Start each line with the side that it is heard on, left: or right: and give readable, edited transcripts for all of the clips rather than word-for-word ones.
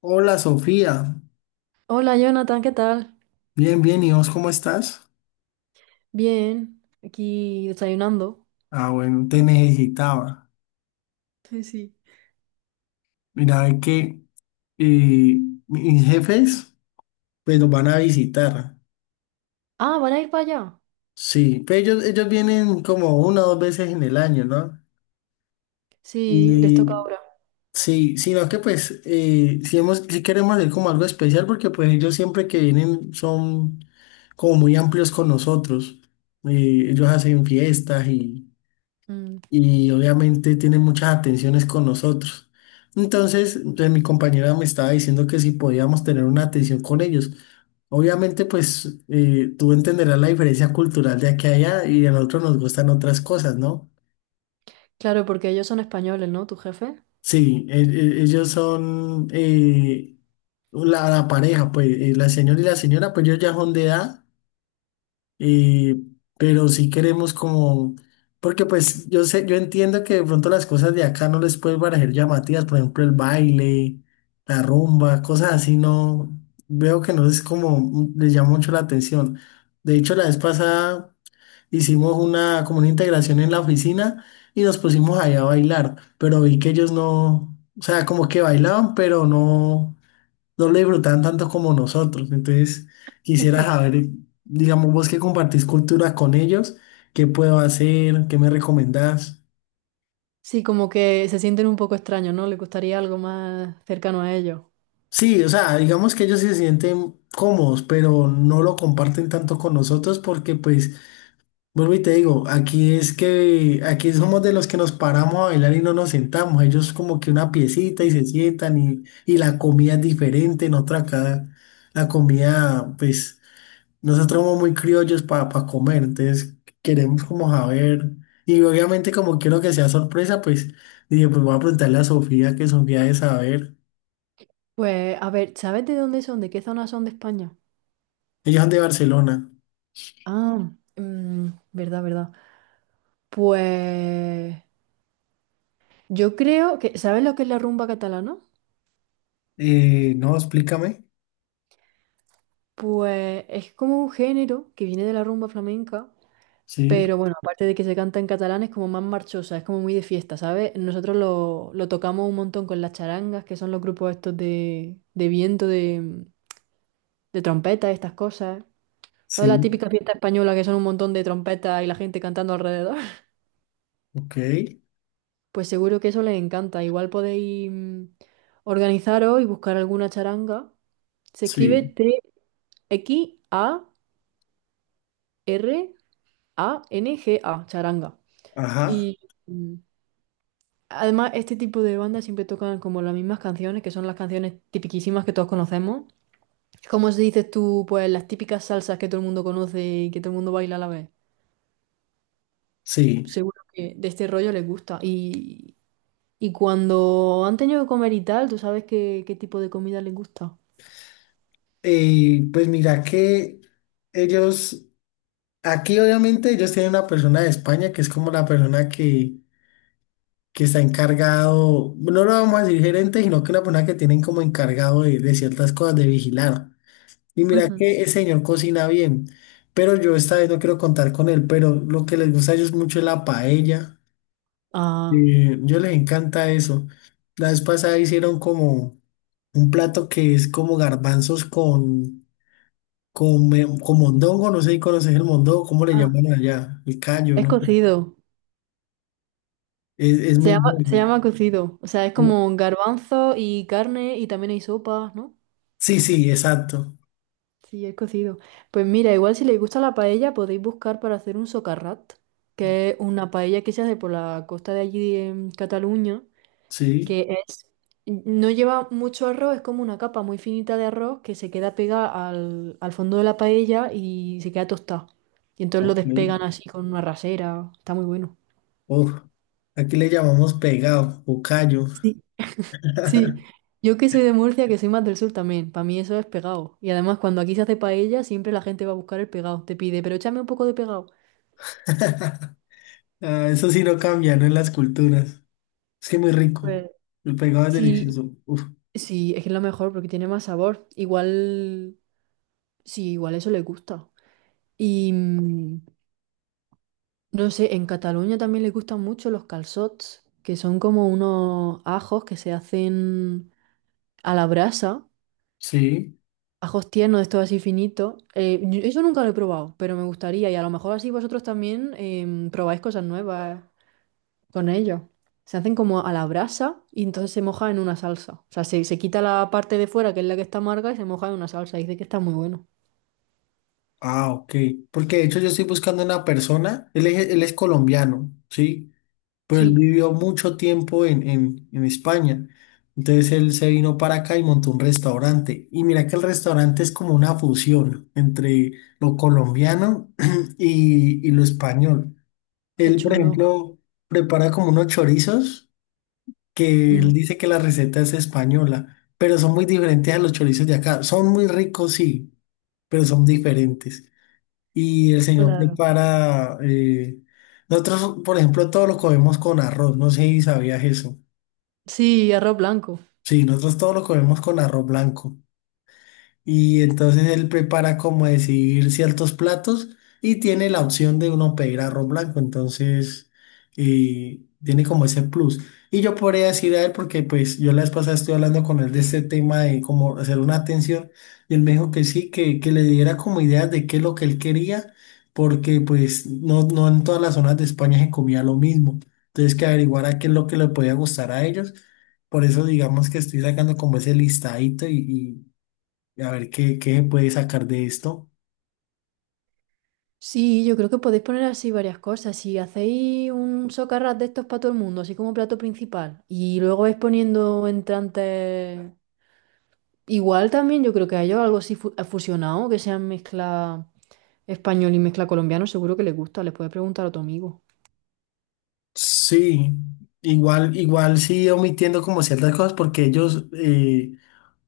left: Hola Sofía,
right: Hola Jonathan, ¿qué tal?
left: bien, bien, ¿y vos cómo estás?
right: Bien, aquí desayunando.
left: Ah, bueno, te necesitaba.
right: Sí, sí.
left: Mira, es que eh, mis jefes pues los van a visitar.
right: Ah, ¿van a ir para allá?
left: Sí, pero ellos vienen como una o dos veces en el año, ¿no?
right: Sí, les toca
left: Y
right: ahora.
left: sí, sino que pues si, hemos, si queremos hacer como algo especial porque pues ellos siempre que vienen son como muy amplios con nosotros. Ellos hacen fiestas
right: Mm.
left: y obviamente tiene muchas atenciones con nosotros. Entonces, mi compañera me estaba diciendo que si podíamos tener una atención con ellos. Obviamente, pues tú entenderás la diferencia cultural de aquí a allá y a nosotros nos gustan otras cosas, ¿no?
right: Claro, porque ellos son españoles, ¿no? ¿Tu jefe?
left: Sí, ellos son la pareja, pues la señora y la señora, pues ellos ya son de edad. Eh, pero si queremos como, porque pues yo sé, yo entiendo que de pronto las cosas de acá no les pueden parecer llamativas, por ejemplo el baile, la rumba, cosas así, no, veo que no es como, les llama mucho la atención. De hecho, la vez pasada hicimos una, como una integración en la oficina y nos pusimos allá a bailar, pero vi que ellos no, o sea, como que bailaban, pero no lo disfrutaban tanto como nosotros. Entonces, quisiera saber, digamos, vos que compartís cultura con ellos, ¿qué puedo hacer? ¿Qué me recomendás?
right: Sí, como que se sienten un poco extraños, ¿no? Les gustaría algo más cercano a ellos.
left: Sí, o sea, digamos que ellos se sienten cómodos, pero no lo comparten tanto con nosotros porque, pues, vuelvo y te digo, aquí es que, aquí somos de los que nos paramos a bailar y no nos sentamos. Ellos como que una piecita y se sientan y la comida es diferente, en otra acá la comida, pues, nosotros somos muy criollos para comer, entonces queremos como saber. Y obviamente como quiero que sea sorpresa, pues dije, pues voy a preguntarle a Sofía, que Sofía de saber.
right: Pues, a ver, ¿sabes de dónde son? ¿De qué zona son de España?
left: Ellos son de Barcelona.
right: Ah, mm, verdad, verdad. Pues yo creo que, ¿sabes lo que es la rumba catalana?
left: No, explícame.
right: Pues es como un género que viene de la rumba flamenca.
left: Sí,
right: Pero bueno, aparte de que se canta en catalán, es como más marchosa, es como muy de fiesta, ¿sabes? Nosotros lo tocamos un montón con las charangas, que son los grupos estos de, viento, de trompeta, estas cosas. ¿Sabes la
left: sí,
right: típica fiesta española que son un montón de trompetas y la gente cantando alrededor?
left: ok,
right: Pues seguro que eso les encanta. Igual podéis organizaros y buscar alguna charanga. Se
left: sí,
right: escribe Txaranga, charanga.
left: ajá,
right: Y, mm, además, este tipo de bandas siempre tocan como las mismas canciones, que son las canciones tipiquísimas que todos conocemos. ¿Cómo se dices tú, pues las típicas salsas que todo el mundo conoce y que todo el mundo baila a la vez?
left: sí.
right: Seguro que de este rollo les gusta. Y cuando han tenido que comer y tal, ¿tú sabes qué tipo de comida les gusta?
left: Pues mira que ellos, aquí obviamente ellos tienen una persona de España que es como la persona que está encargado, no lo vamos a decir gerente, sino que una persona que tienen como encargado de ciertas cosas, de vigilar. Y mira
right: Ujú.
left: que el señor cocina bien, pero yo esta vez no quiero contar con él, pero lo que les gusta a ellos mucho es la paella.
right: Ah,
left: Eh, yo les encanta eso. La vez pasada hicieron como un plato que es como garbanzos con mondongo, no sé si conoces el mondongo, ¿cómo le
right: ah,
left: llaman allá? El callo,
right: es
left: ¿no?
right: cocido.
left: Es
right: Se
left: muy
right: llama, se
left: bueno.
right: llama cocido. O sea, es como garbanzo y carne y también hay sopas, ¿no?
left: Sí, sí, exacto.
right: Sí, es cocido. Pues mira, igual si les gusta la paella, podéis buscar para hacer un socarrat, que es una paella que se hace por la costa de allí en Cataluña,
left: Sí.
right: que es, no lleva mucho arroz, es como una capa muy finita de arroz que se queda pegada al fondo de la paella y se queda tostada. Y entonces lo
left: Oh,
right: despegan así con una rasera. Está muy bueno.
left: uf, aquí le llamamos pegado o callo.
right: Sí. Sí. Yo que soy de Murcia, que soy más del sur también, para mí eso es pegado. Y además cuando aquí se hace paella, siempre la gente va a buscar el pegado. Te pide, pero échame un poco de pegado.
left: Ah, eso sí no cambia, ¿no? En las culturas. Es que muy rico. El pegado es
right: Sí,
left: delicioso. Uf,
right: sí, es que es lo mejor porque tiene más sabor. Igual, sí, igual eso le gusta. Y no sé, en Cataluña también les gustan mucho los calçots, que son como unos ajos que se hacen a la brasa,
left: sí.
right: ajos tiernos, estos así finitos. Eso nunca lo he probado, pero me gustaría y a lo mejor así vosotros también probáis cosas nuevas con ellos. Se hacen como a la brasa y entonces se moja en una salsa. O sea, se quita la parte de fuera, que es la que está amarga, y se moja en una salsa. Dice que está muy bueno.
left: Ah, ok. Porque de hecho yo estoy buscando una persona. Él es colombiano, ¿sí? Pero él
right: Sí,
left: vivió mucho tiempo en España. Entonces él se vino para acá y montó un restaurante. Y mira que el restaurante es como una fusión entre lo colombiano y lo español.
right: qué
left: Él, por
right: chulo.
left: ejemplo, prepara como unos chorizos que él
right: Mm,
left: dice que la receta es española, pero son muy diferentes a los chorizos de acá. Son muy ricos, sí, pero son diferentes. Y el señor
right: claro.
left: prepara, nosotros, por ejemplo, todo lo comemos con arroz, no sé si sabías eso.
right: Sí, arroz blanco.
left: Sí, nosotros todo lo comemos con arroz blanco. Y entonces él prepara como decir ciertos platos y tiene la opción de uno pedir arroz blanco, entonces tiene como ese plus. Y yo podría decir a él, porque pues yo la vez pasada estoy hablando con él de este tema de cómo hacer una atención y él me dijo que sí, que le diera como ideas de qué es lo que él quería, porque pues no, no en todas las zonas de España se comía lo mismo. Entonces que averiguara qué es lo que le podía gustar a ellos. Por eso digamos que estoy sacando como ese listadito y, a ver, ¿qué puede sacar de esto?
right: Sí, yo creo que podéis poner así varias cosas. Si hacéis un socarrat de estos para todo el mundo, así como plato principal, y luego vais poniendo entrantes, igual también yo creo que a ellos algo así fusionado, que sean mezcla español y mezcla colombiano, seguro que les gusta. Les puedes preguntar a tu amigo.
left: Sí, igual, igual sí omitiendo como ciertas cosas porque ellos,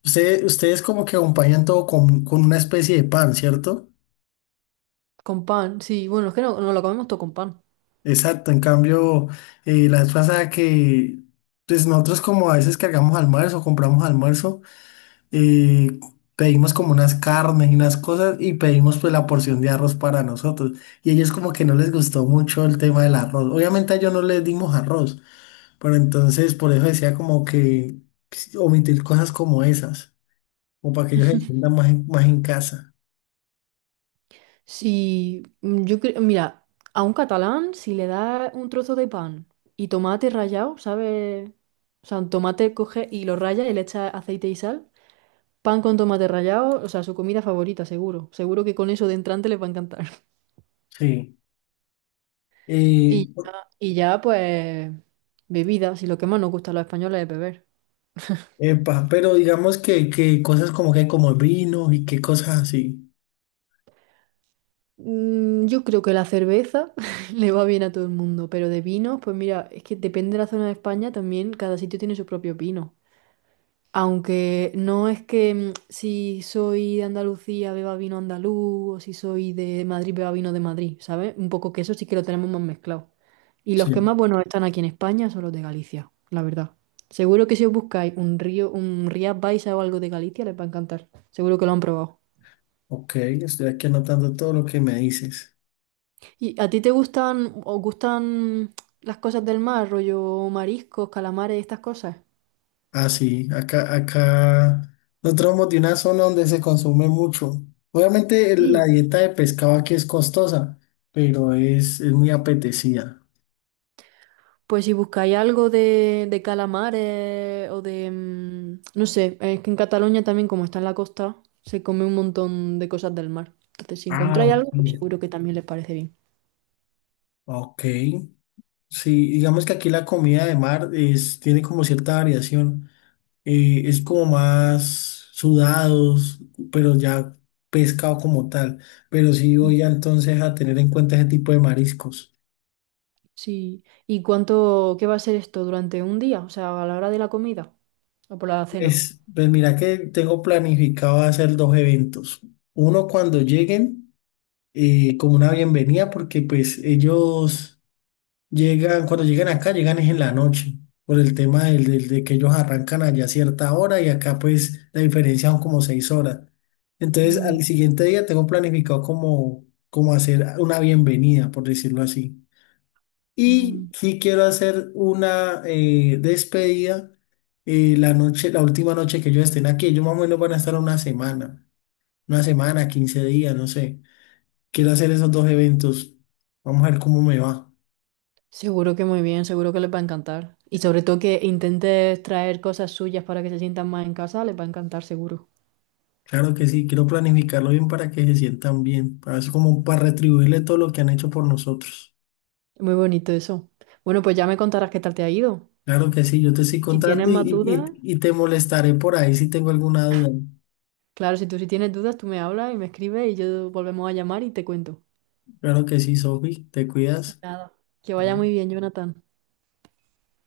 left: ustedes como que acompañan todo con una especie de pan, ¿cierto?
right: Con pan, sí. Bueno, es que no, no lo comemos todo con pan.
left: Exacto, en cambio, la vez pasada que, pues nosotros como a veces cargamos almuerzo, compramos almuerzo, eh, pedimos como unas carnes y unas cosas y pedimos pues la porción de arroz para nosotros. Y ellos como que no les gustó mucho el tema del arroz. Obviamente a ellos no les dimos arroz. Pero entonces, por eso decía como que omitir cosas como esas, o para que ellos se sientan más en casa.
right: Sí, yo creo, mira, a un catalán, si le das un trozo de pan y tomate rallado, ¿sabes? O sea, un tomate coge y lo raya y le echa aceite y sal. Pan con tomate rallado, o sea, su comida favorita, seguro. Seguro que con eso de entrante les va a encantar.
left: Sí. Eh,
right: Y ya, y ya, pues, bebida, si lo que más nos gusta a los españoles es beber.
left: Epa, pero digamos que cosas como que como el vino y qué cosas así.
right: Yo creo que la cerveza le va bien a todo el mundo, pero de vinos, pues mira, es que depende de la zona de España también, cada sitio tiene su propio vino. Aunque no es que si soy de Andalucía beba vino andaluz o si soy de Madrid beba vino de Madrid, ¿sabes? Un poco que eso sí que lo tenemos más mezclado. Y los que
left: Sí.
right: más buenos están aquí en España son los de Galicia, la verdad. Seguro que si os buscáis un Rías Baixas o algo de Galicia les va a encantar. Seguro que lo han probado.
left: Ok, estoy aquí anotando todo lo que me dices.
right: ¿Y a ti te gustan o gustan las cosas del mar, rollo mariscos, calamares, estas cosas?
left: Ah, sí, acá nosotros somos de una zona donde se consume mucho. Obviamente la
right: Sí.
left: dieta de pescado aquí es costosa, pero es muy apetecida.
right: Pues si buscáis algo de calamares o no sé, es que en Cataluña también, como está en la costa, se come un montón de cosas del mar. Entonces, si
left: Ah,
right: encontráis
left: ok.
right: algo, pues seguro que también les parece bien.
left: Ok. Sí, digamos que aquí la comida de mar es, tiene como cierta variación. Eh, es como más sudados, pero ya pescado como tal. Pero sí
right: Mm.
left: voy a, entonces a tener en cuenta ese tipo de mariscos.
right: Sí. ¿Y cuánto, qué va a ser esto durante un día? O sea, a la hora de la comida o por la cena.
left: Es, pues mira que tengo planificado hacer dos eventos. Uno cuando lleguen, como una bienvenida, porque pues ellos llegan, cuando llegan acá, llegan es en la noche, por el tema de que ellos arrancan allá a cierta hora y acá pues la diferencia son como 6 horas. Entonces
right: Mm,
left: al siguiente día tengo planificado como hacer una bienvenida, por decirlo así. Y
right: mm.
left: sí quiero hacer una despedida la noche, la última noche que ellos estén aquí. Ellos más o menos van a estar una semana, 15 días, no sé. Quiero hacer esos dos eventos. Vamos a ver cómo me va.
right: Seguro que muy bien, seguro que les va a encantar. Y sobre todo que intentes traer cosas suyas para que se sientan más en casa, les va a encantar, seguro.
left: Claro que sí, quiero planificarlo bien para que se sientan bien, para eso como para retribuirle todo lo que han hecho por nosotros.
right: Muy bonito eso. Bueno, pues ya me contarás qué tal te ha ido.
left: Claro que sí, yo te estoy
right: Y si tienes
left: contando y,
right: más
left: y,
right: dudas,
left: y y te molestaré por ahí si tengo alguna duda.
right: claro, si tienes dudas, tú me hablas y me escribes y yo volvemos a llamar y te cuento.
left: Claro que sí, Sofi, te cuidas.
right: Nada. Que vaya
left: Chao.
right: muy bien, Jonathan.